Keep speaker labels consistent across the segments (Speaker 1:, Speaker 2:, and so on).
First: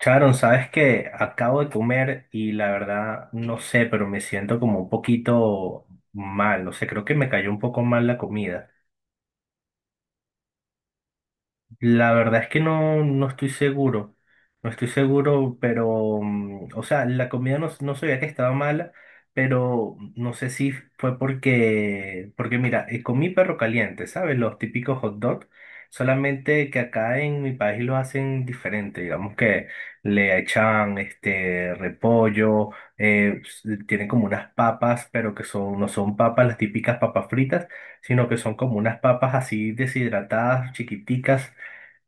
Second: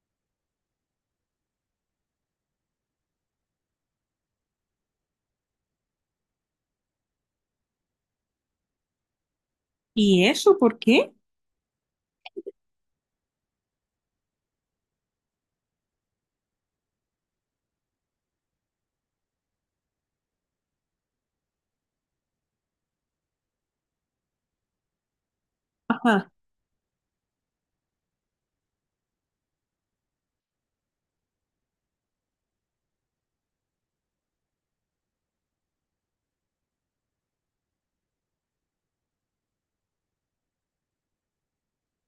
Speaker 1: Sharon, sabes que acabo de comer y la verdad no sé, pero me siento como un poquito mal, no sé, creo que me cayó un poco mal la comida.
Speaker 2: ¿Y eso por qué?
Speaker 1: La verdad es que no, no estoy seguro, no estoy seguro, pero, o sea, la comida no, no sabía que estaba mala, pero no sé si fue porque mira, comí perro caliente, ¿sabes? Los típicos hot dogs,
Speaker 2: Ajá.
Speaker 1: solamente que acá en mi país lo hacen diferente, digamos que le echan este repollo, tienen como unas papas, pero que son, no son papas, las típicas papas fritas, sino que son como unas papas así deshidratadas, chiquiticas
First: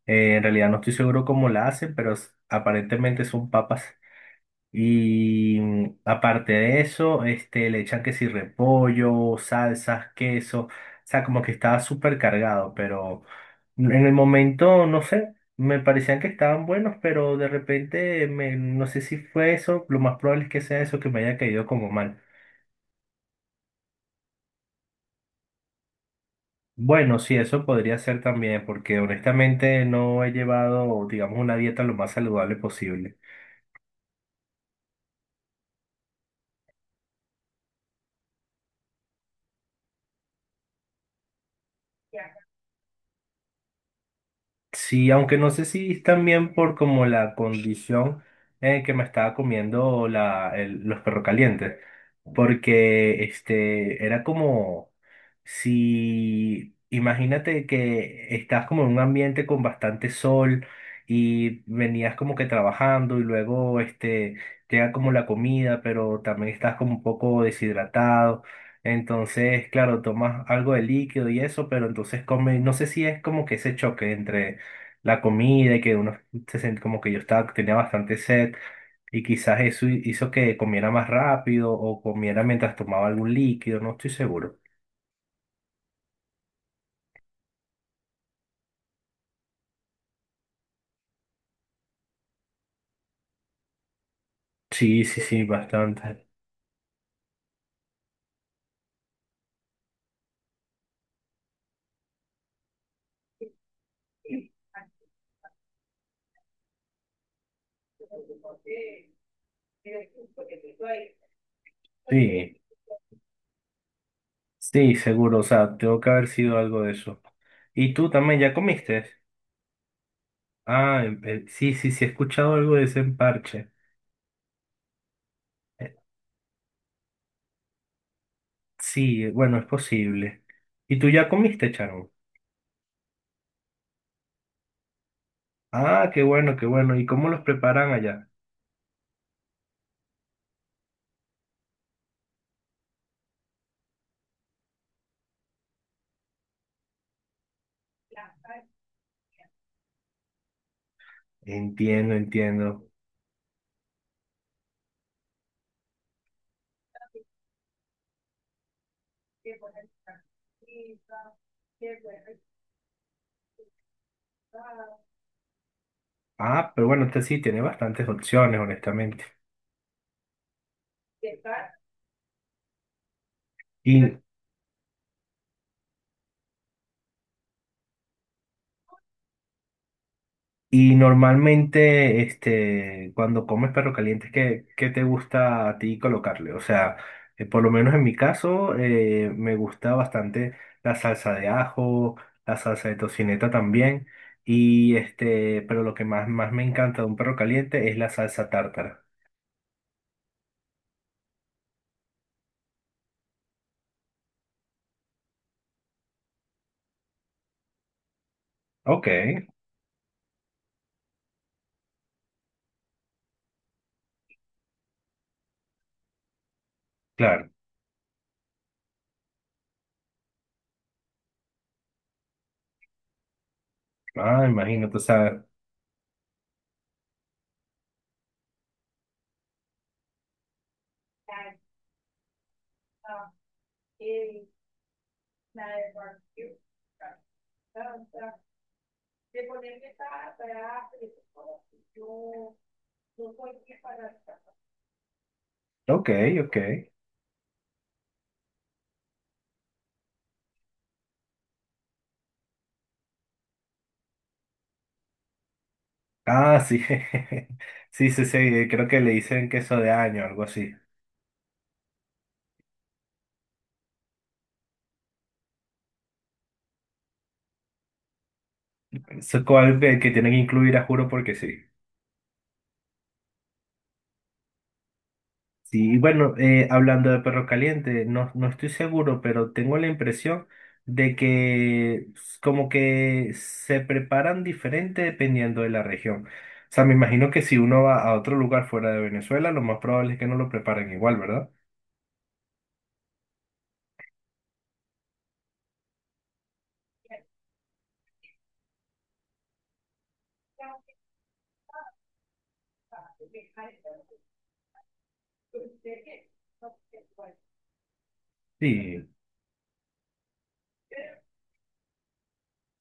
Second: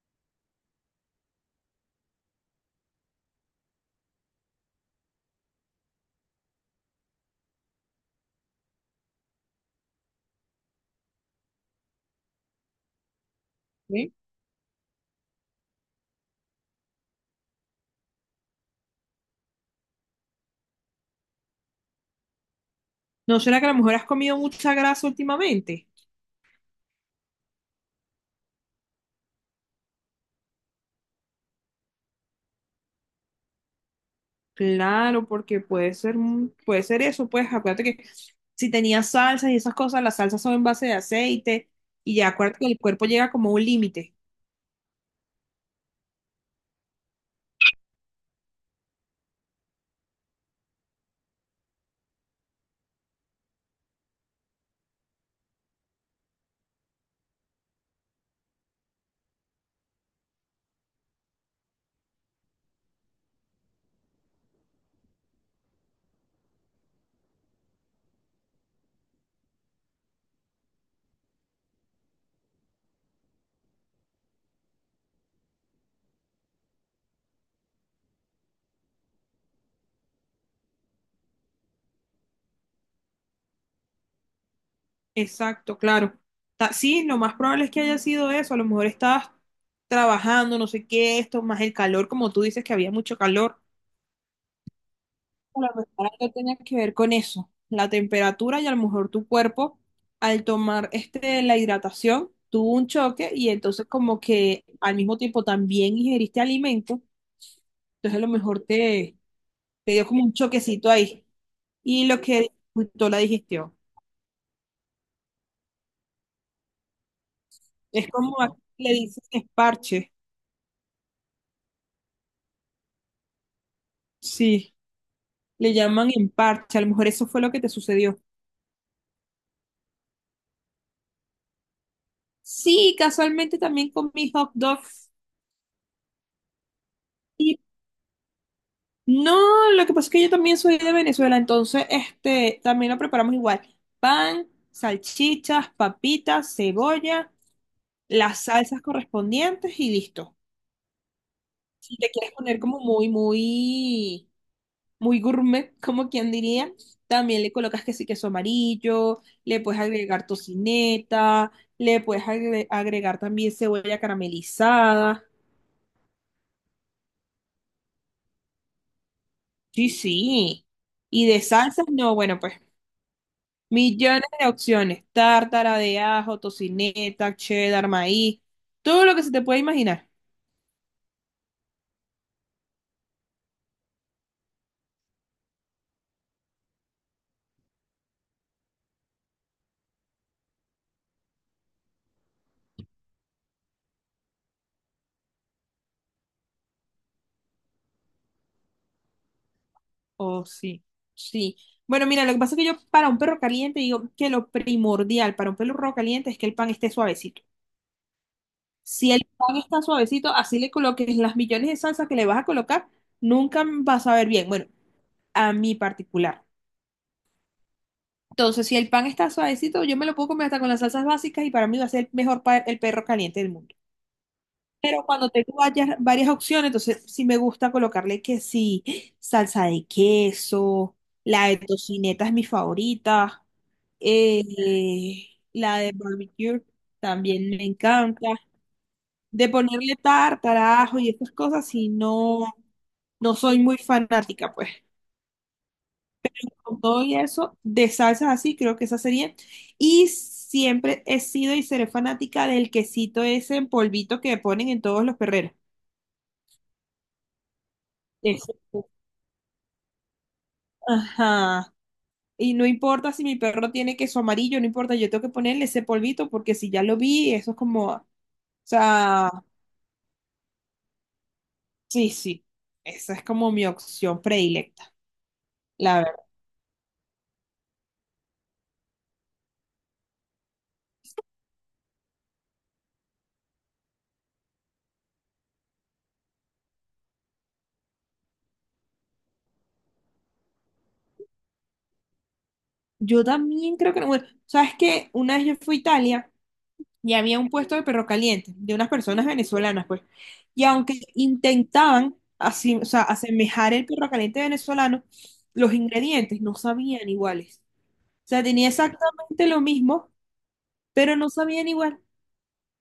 Speaker 1: en realidad no estoy seguro cómo la hace, pero aparentemente son papas. Y aparte de eso, este, le echan que si repollo, salsas, queso. O sea, como que estaba súper cargado, pero en
Speaker 2: ¿Eh?
Speaker 1: el momento, no sé, me parecían que estaban buenos, pero de repente, me, no sé si fue eso, lo más probable es que sea eso que me haya caído como mal.
Speaker 2: ¿No será que a lo mejor has comido mucha grasa últimamente?
Speaker 1: Bueno, sí, eso podría ser también, porque honestamente no he llevado, digamos, una dieta lo más saludable posible.
Speaker 2: Claro, porque puede ser, puede ser eso, pues acuérdate que si tenías salsas y esas cosas, las salsas son en base de aceite y ya acuérdate que el cuerpo llega como a un límite.
Speaker 1: Sí, aunque no sé si es también por como la condición en que me estaba comiendo la, los perros calientes, porque este era como si, imagínate que estás como en un ambiente con bastante sol y venías como que trabajando y luego este llega como la comida, pero también estás como un poco deshidratado. Entonces, claro, tomas algo de líquido y eso, pero entonces comes, no sé si es como que ese choque entre la comida y que uno como que yo estaba, tenía bastante sed y quizás eso hizo que comiera más rápido o comiera mientras tomaba algún líquido, no estoy seguro.
Speaker 2: Exacto, claro. Sí, lo más probable es que haya sido eso. A lo mejor estabas trabajando, no sé qué, esto, más el calor, como tú dices que había mucho calor.
Speaker 1: Sí, sí, sí,
Speaker 2: A lo mejor
Speaker 1: bastante.
Speaker 2: algo tenía que ver con eso, la temperatura y a lo mejor tu cuerpo, al tomar este, la hidratación, tuvo un choque y entonces como que al mismo tiempo también ingeriste alimento, entonces a lo mejor te, te dio como un choquecito ahí y lo que
Speaker 1: Sí,
Speaker 2: dificultó la digestión.
Speaker 1: sí, seguro, o sea, tengo que haber sido algo de eso. ¿Y
Speaker 2: Es
Speaker 1: tú también
Speaker 2: como
Speaker 1: ya
Speaker 2: aquí le
Speaker 1: comiste?
Speaker 2: dicen esparche.
Speaker 1: Ah, sí, sí, sí, he escuchado algo de ese emparche.
Speaker 2: Sí, le
Speaker 1: Eh,
Speaker 2: llaman en a lo mejor eso fue lo que te sucedió.
Speaker 1: Sí, bueno, es posible. ¿Y tú ya comiste, Charo?
Speaker 2: Sí, casualmente también comí hot dog.
Speaker 1: Ah, qué bueno, qué bueno. ¿Y cómo los
Speaker 2: Y
Speaker 1: preparan allá?
Speaker 2: no, lo que pasa es que yo también soy de Venezuela, entonces este también lo preparamos igual. Pan, salchichas, papitas, cebolla, las salsas correspondientes y listo. Si te
Speaker 1: Entiendo,
Speaker 2: quieres poner como
Speaker 1: entiendo.
Speaker 2: muy, muy muy gourmet, como quien diría. También le colocas que sí queso amarillo, le puedes agregar tocineta, le puedes agregar también cebolla caramelizada.
Speaker 1: Ah, pero bueno, este sí tiene bastantes opciones, honestamente.
Speaker 2: Sí, sí. Y de salsas, no, bueno, pues
Speaker 1: Y,
Speaker 2: millones de opciones. Tártara de ajo, tocineta, cheddar, maíz, todo lo que se te puede imaginar.
Speaker 1: y normalmente, este, cuando comes perro caliente, ¿qué, qué te gusta a ti colocarle? O sea, por lo menos en mi caso, me gusta bastante la salsa de ajo, la salsa de tocineta también. Y este, pero lo que más, más me encanta de un perro caliente es la salsa tártara.
Speaker 2: Oh, sí, sí. Bueno, mira, lo que pasa es que yo para un perro caliente digo que lo primordial para un perro caliente es que el pan esté suavecito.
Speaker 1: Ok,
Speaker 2: Si el pan está suavecito, así le coloques las millones de salsa que le vas a colocar, nunca vas a ver bien. Bueno, a mi particular.
Speaker 1: claro.
Speaker 2: Entonces, si el pan está suavecito, yo me lo puedo comer hasta con las salsas básicas y para mí va a ser el mejor el perro caliente del mundo.
Speaker 1: Ah, imagínate, o
Speaker 2: Pero cuando
Speaker 1: sea,
Speaker 2: tengo varias, varias opciones, entonces sí me gusta colocarle que sí, salsa de queso, la de tocineta es mi favorita, eh, la de barbecue también me encanta. De ponerle tartarajo y estas cosas, si no, no soy muy fanática, pues.
Speaker 1: ok, ok.
Speaker 2: Con todo y eso, de salsas así, creo que esa sería. Y siempre he sido y seré fanática del quesito ese en polvito que ponen en todos los perreros.
Speaker 1: Ah, sí. Sí, sí, sí.
Speaker 2: Ese.
Speaker 1: Creo que le dicen queso de año, algo así.
Speaker 2: Ajá. Y no importa si mi perro tiene queso amarillo, no importa, yo tengo que ponerle ese polvito porque si ya lo vi, eso es como, o sea,
Speaker 1: Eso es algo que tienen que incluir, a juro, porque sí.
Speaker 2: sí, sí, esa es como mi opción predilecta.
Speaker 1: Sí,
Speaker 2: La
Speaker 1: y
Speaker 2: verdad
Speaker 1: bueno, hablando de perro caliente, no, no estoy seguro, pero tengo la impresión de que como que se preparan diferente dependiendo de la región. O sea, me imagino que si uno va a otro lugar fuera de Venezuela, lo más probable es que no lo preparen igual, ¿verdad?
Speaker 2: yo también creo que no. Bueno, sabes que una vez yo fui a Italia y había un puesto de perro caliente de unas personas venezolanas, pues. Y aunque intentaban así, o sea, asemejar el perro caliente venezolano, los ingredientes no sabían iguales. O sea, tenía
Speaker 1: Sí.
Speaker 2: exactamente lo mismo, pero no sabían igual.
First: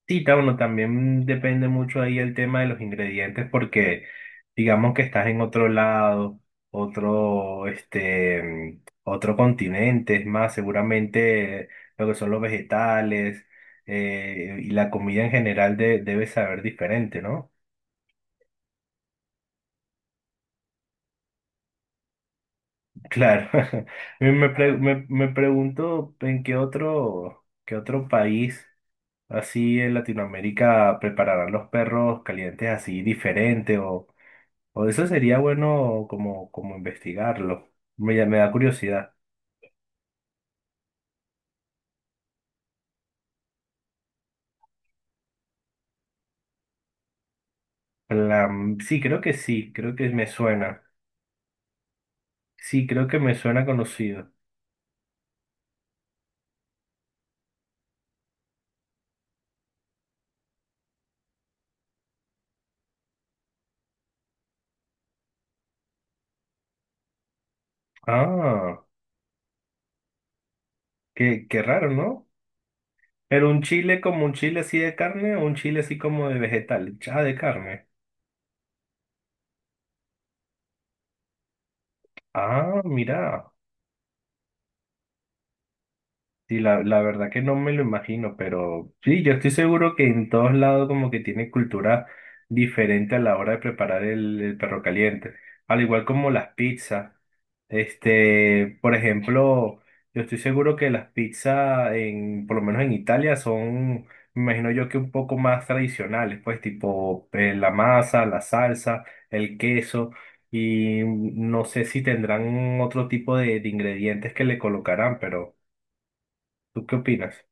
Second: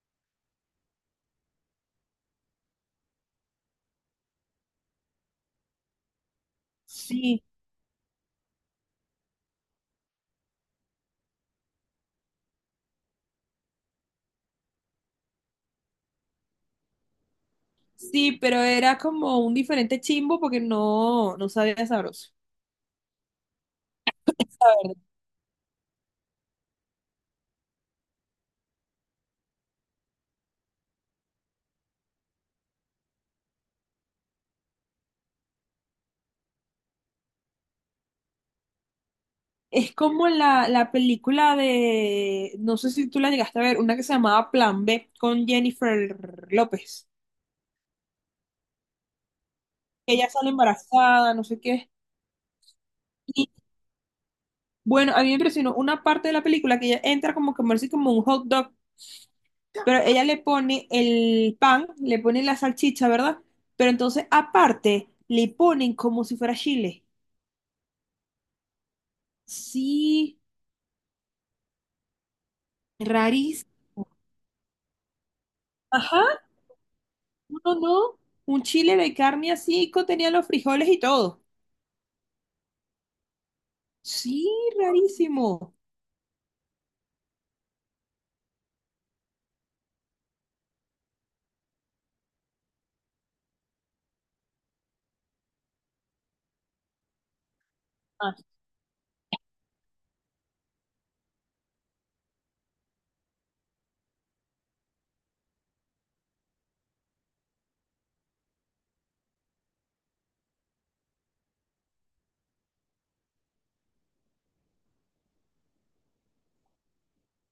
Speaker 1: Sí, claro, uno también depende mucho ahí el tema de los ingredientes porque digamos que estás en otro lado,
Speaker 2: Sí,
Speaker 1: otro, este, otro continente, es más, seguramente lo que son los vegetales y la comida en general debe saber diferente, ¿no?
Speaker 2: sí, pero era como un diferente chimbo porque no, no sabía sabroso.
Speaker 1: Claro, me pregunto en qué otro país así en Latinoamérica prepararán los perros calientes así diferente. O eso sería bueno como, como investigarlo. Me da curiosidad.
Speaker 2: Es como la película de, no sé si tú la llegaste a ver, una que se llamaba Plan B con Jennifer López.
Speaker 1: Plan- sí, creo que me
Speaker 2: Ella sale
Speaker 1: suena.
Speaker 2: embarazada, no sé qué.
Speaker 1: Sí, creo que me
Speaker 2: Y
Speaker 1: suena conocido.
Speaker 2: bueno, a mí me impresionó una parte de la película que ella entra como a comerse como un hot dog, pero ella le pone el pan, le pone la salchicha, ¿verdad? Pero entonces aparte le ponen como si fuera chile.
Speaker 1: Ah,
Speaker 2: Sí,
Speaker 1: qué, qué raro, ¿no? Pero un
Speaker 2: rarísimo.
Speaker 1: chile como un chile así de carne o un chile así como de
Speaker 2: Ajá,
Speaker 1: vegetal. Ah, de
Speaker 2: no, no,
Speaker 1: carne.
Speaker 2: no. Un chile de carne así, contenía los frijoles y todo.
Speaker 1: Ah, mira.
Speaker 2: Sí, rarísimo.
Speaker 1: Sí, la verdad que no me lo imagino, pero sí, yo estoy seguro que en todos lados como que tienen cultura diferente a la hora de preparar el perro caliente, al igual como las pizzas.
Speaker 2: Ah,
Speaker 1: Este, por ejemplo, yo estoy seguro que las pizzas en, por lo menos en Italia son, me imagino yo que un poco más tradicionales, pues tipo la masa, la salsa, el queso y no sé si tendrán otro tipo de ingredientes que le colocarán, pero... ¿Tú qué opinas?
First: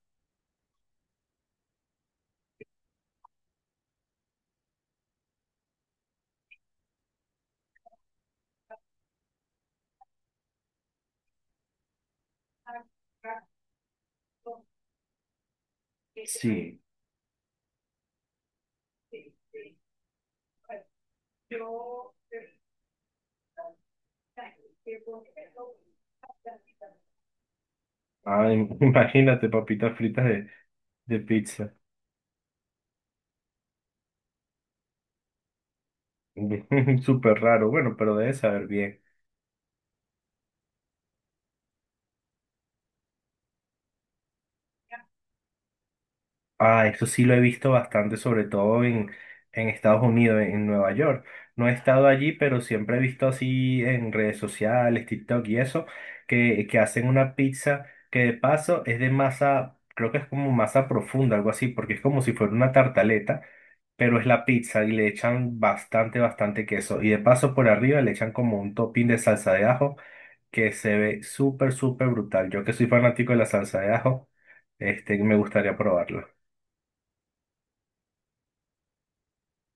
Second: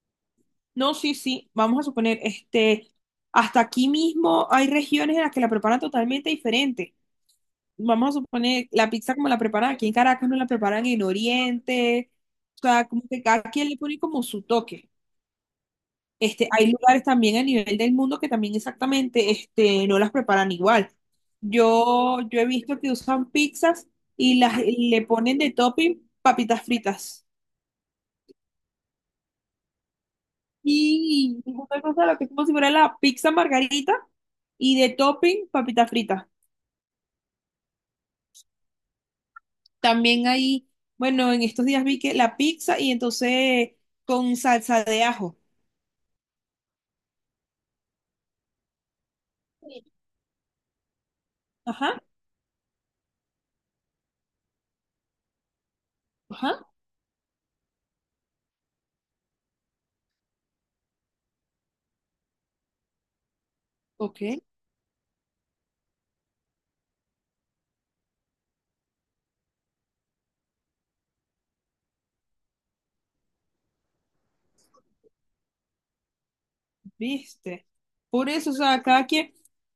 Speaker 2: no, sí, sí. Vamos a suponer, este, hasta aquí mismo hay regiones en las que la preparan totalmente diferente. Vamos a suponer, la pizza como la preparan aquí en Caracas, no la preparan en Oriente. O sea, como que cada quien le pone como su toque. Este, hay
Speaker 1: Sí.
Speaker 2: lugares también a nivel del mundo que también exactamente, este, no las preparan igual. Yo he visto que usan pizzas y las y le ponen de topping papitas fritas.
Speaker 1: Ay, imagínate papitas fritas de
Speaker 2: Sí, y
Speaker 1: pizza.
Speaker 2: una cosa lo que es como si fuera la pizza margarita y de topping papita frita.
Speaker 1: Súper raro. Bueno, pero debe saber bien.
Speaker 2: También hay, bueno, en estos días vi que la pizza y entonces con salsa de ajo.
Speaker 1: Ah, eso sí lo he visto bastante, sobre todo en
Speaker 2: Sí.
Speaker 1: Estados Unidos, en Nueva York. No he
Speaker 2: Ajá,
Speaker 1: estado allí, pero siempre he visto así en redes sociales, TikTok y eso,
Speaker 2: ajá,
Speaker 1: que hacen una pizza que de paso es de masa, creo que es como masa profunda, algo así, porque es como si fuera una tartaleta, pero
Speaker 2: ok,
Speaker 1: es la pizza y le echan bastante, bastante queso. Y de paso por arriba le echan como un topping de salsa de ajo que se ve súper, súper brutal. Yo que soy fanático de la salsa de ajo, este, me gustaría probarlo.
Speaker 2: viste. Por eso, o sea, cada quien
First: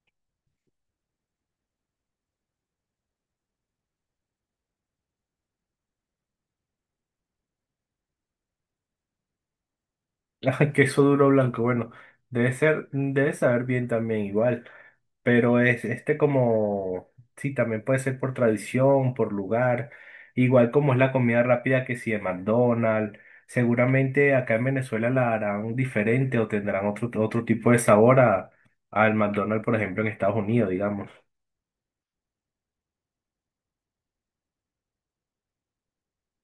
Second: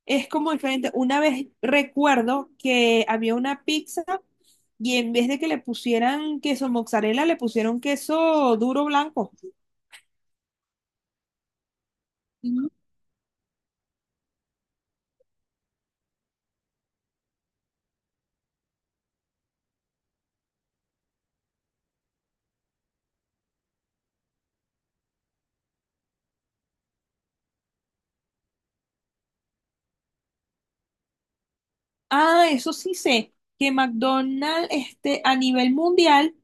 Speaker 2: es como diferente. Una vez recuerdo que había una pizza y en vez de que le pusieran queso mozzarella, le pusieron queso duro blanco.
Speaker 1: Ay, queso duro blanco, bueno, debe ser, debe saber bien también igual, pero es este como, sí, también puede ser por tradición, por lugar, igual como es la comida rápida que si de McDonald's, seguramente acá en Venezuela la harán diferente o tendrán otro, otro tipo de sabor a, al McDonald's, por ejemplo, en Estados Unidos, digamos.
Speaker 2: Ah, eso sí sé, que McDonald's este, a nivel mundial,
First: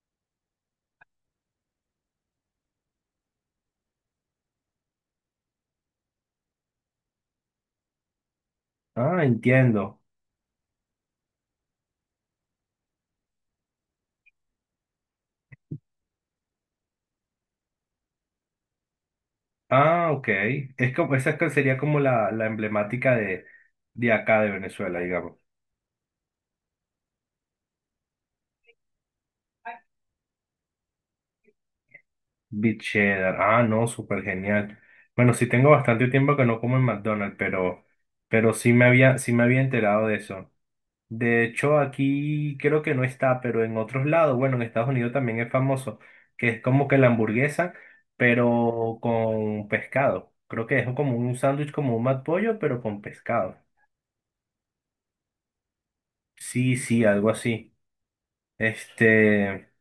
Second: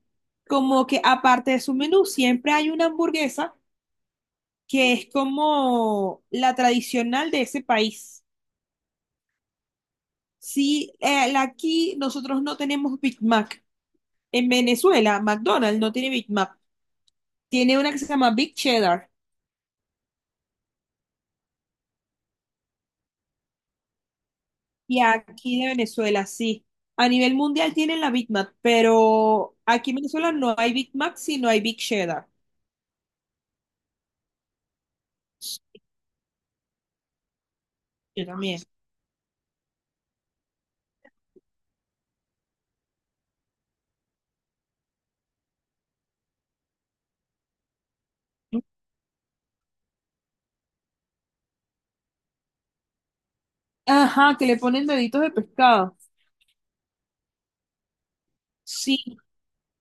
Speaker 2: como que aparte de su menú, siempre hay una hamburguesa que es como la tradicional de ese país.
Speaker 1: Ah, entiendo.
Speaker 2: Sí, aquí nosotros no tenemos Big Mac. En Venezuela, McDonald's no tiene Big Mac. Tiene una que se llama Big Cheddar.
Speaker 1: Ah, ok. Es como, esa es que sería como la emblemática de acá de Venezuela,
Speaker 2: Y
Speaker 1: digamos.
Speaker 2: aquí de Venezuela, sí. A nivel mundial tienen la Big Mac, pero aquí en Venezuela no hay Big Mac, sino hay Big Cheddar.
Speaker 1: Beef cheddar. Ah, no, súper genial. Bueno, sí tengo bastante tiempo que no como en McDonald's,
Speaker 2: Yo
Speaker 1: pero
Speaker 2: también.
Speaker 1: sí me había enterado de eso. De hecho, aquí creo que no está, pero en otros lados, bueno, en Estados Unidos también es famoso, que es como que la hamburguesa, pero con pescado. Creo que es como un sándwich, como un McPollo, pero con pescado.
Speaker 2: Ajá, que le ponen deditos de pescado.
Speaker 1: Sí, sí, algo así.
Speaker 2: Sí,
Speaker 1: Este,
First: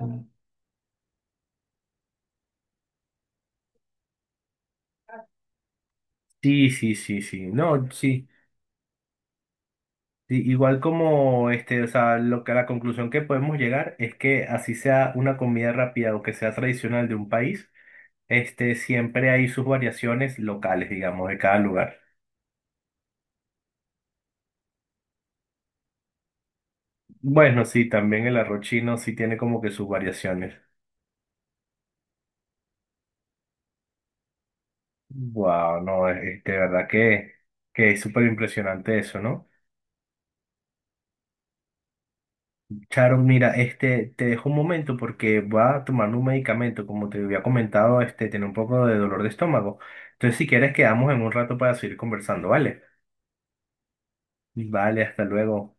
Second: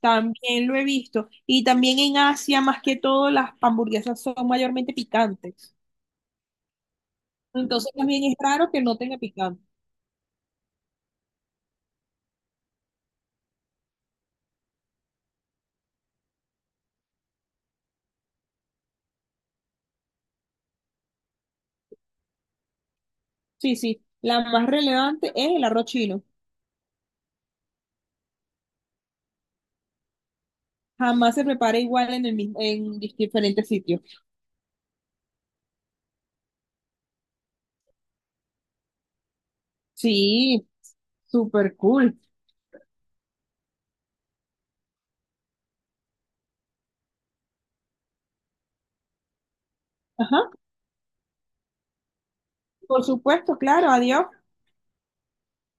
Speaker 2: también lo he visto. Y también en Asia, más que todo, las hamburguesas son mayormente picantes.
Speaker 1: sí, sí, sí, sí. No,
Speaker 2: Entonces también
Speaker 1: sí.
Speaker 2: es raro que no tenga picante.
Speaker 1: Sí, igual como este, o sea, lo que la conclusión que podemos llegar es que así sea una comida rápida o que sea tradicional de un país, este, siempre hay sus variaciones locales, digamos, de cada lugar.
Speaker 2: Sí, sí. La más relevante es el arroz chino.
Speaker 1: Bueno, sí, también el arroz chino sí tiene como que sus variaciones.
Speaker 2: Jamás se prepara igual en el mismo, en diferentes sitios.
Speaker 1: Wow, no, de verdad que es súper impresionante eso, ¿no?
Speaker 2: Sí, súper cool.
Speaker 1: Charo, mira, este, te dejo un momento porque voy a tomar un medicamento, como te había comentado, este, tiene un poco de dolor de estómago. Entonces,
Speaker 2: Ajá,
Speaker 1: si quieres, quedamos en un rato para seguir conversando, ¿vale?
Speaker 2: por supuesto, claro, adiós.
Speaker 1: Vale, hasta luego.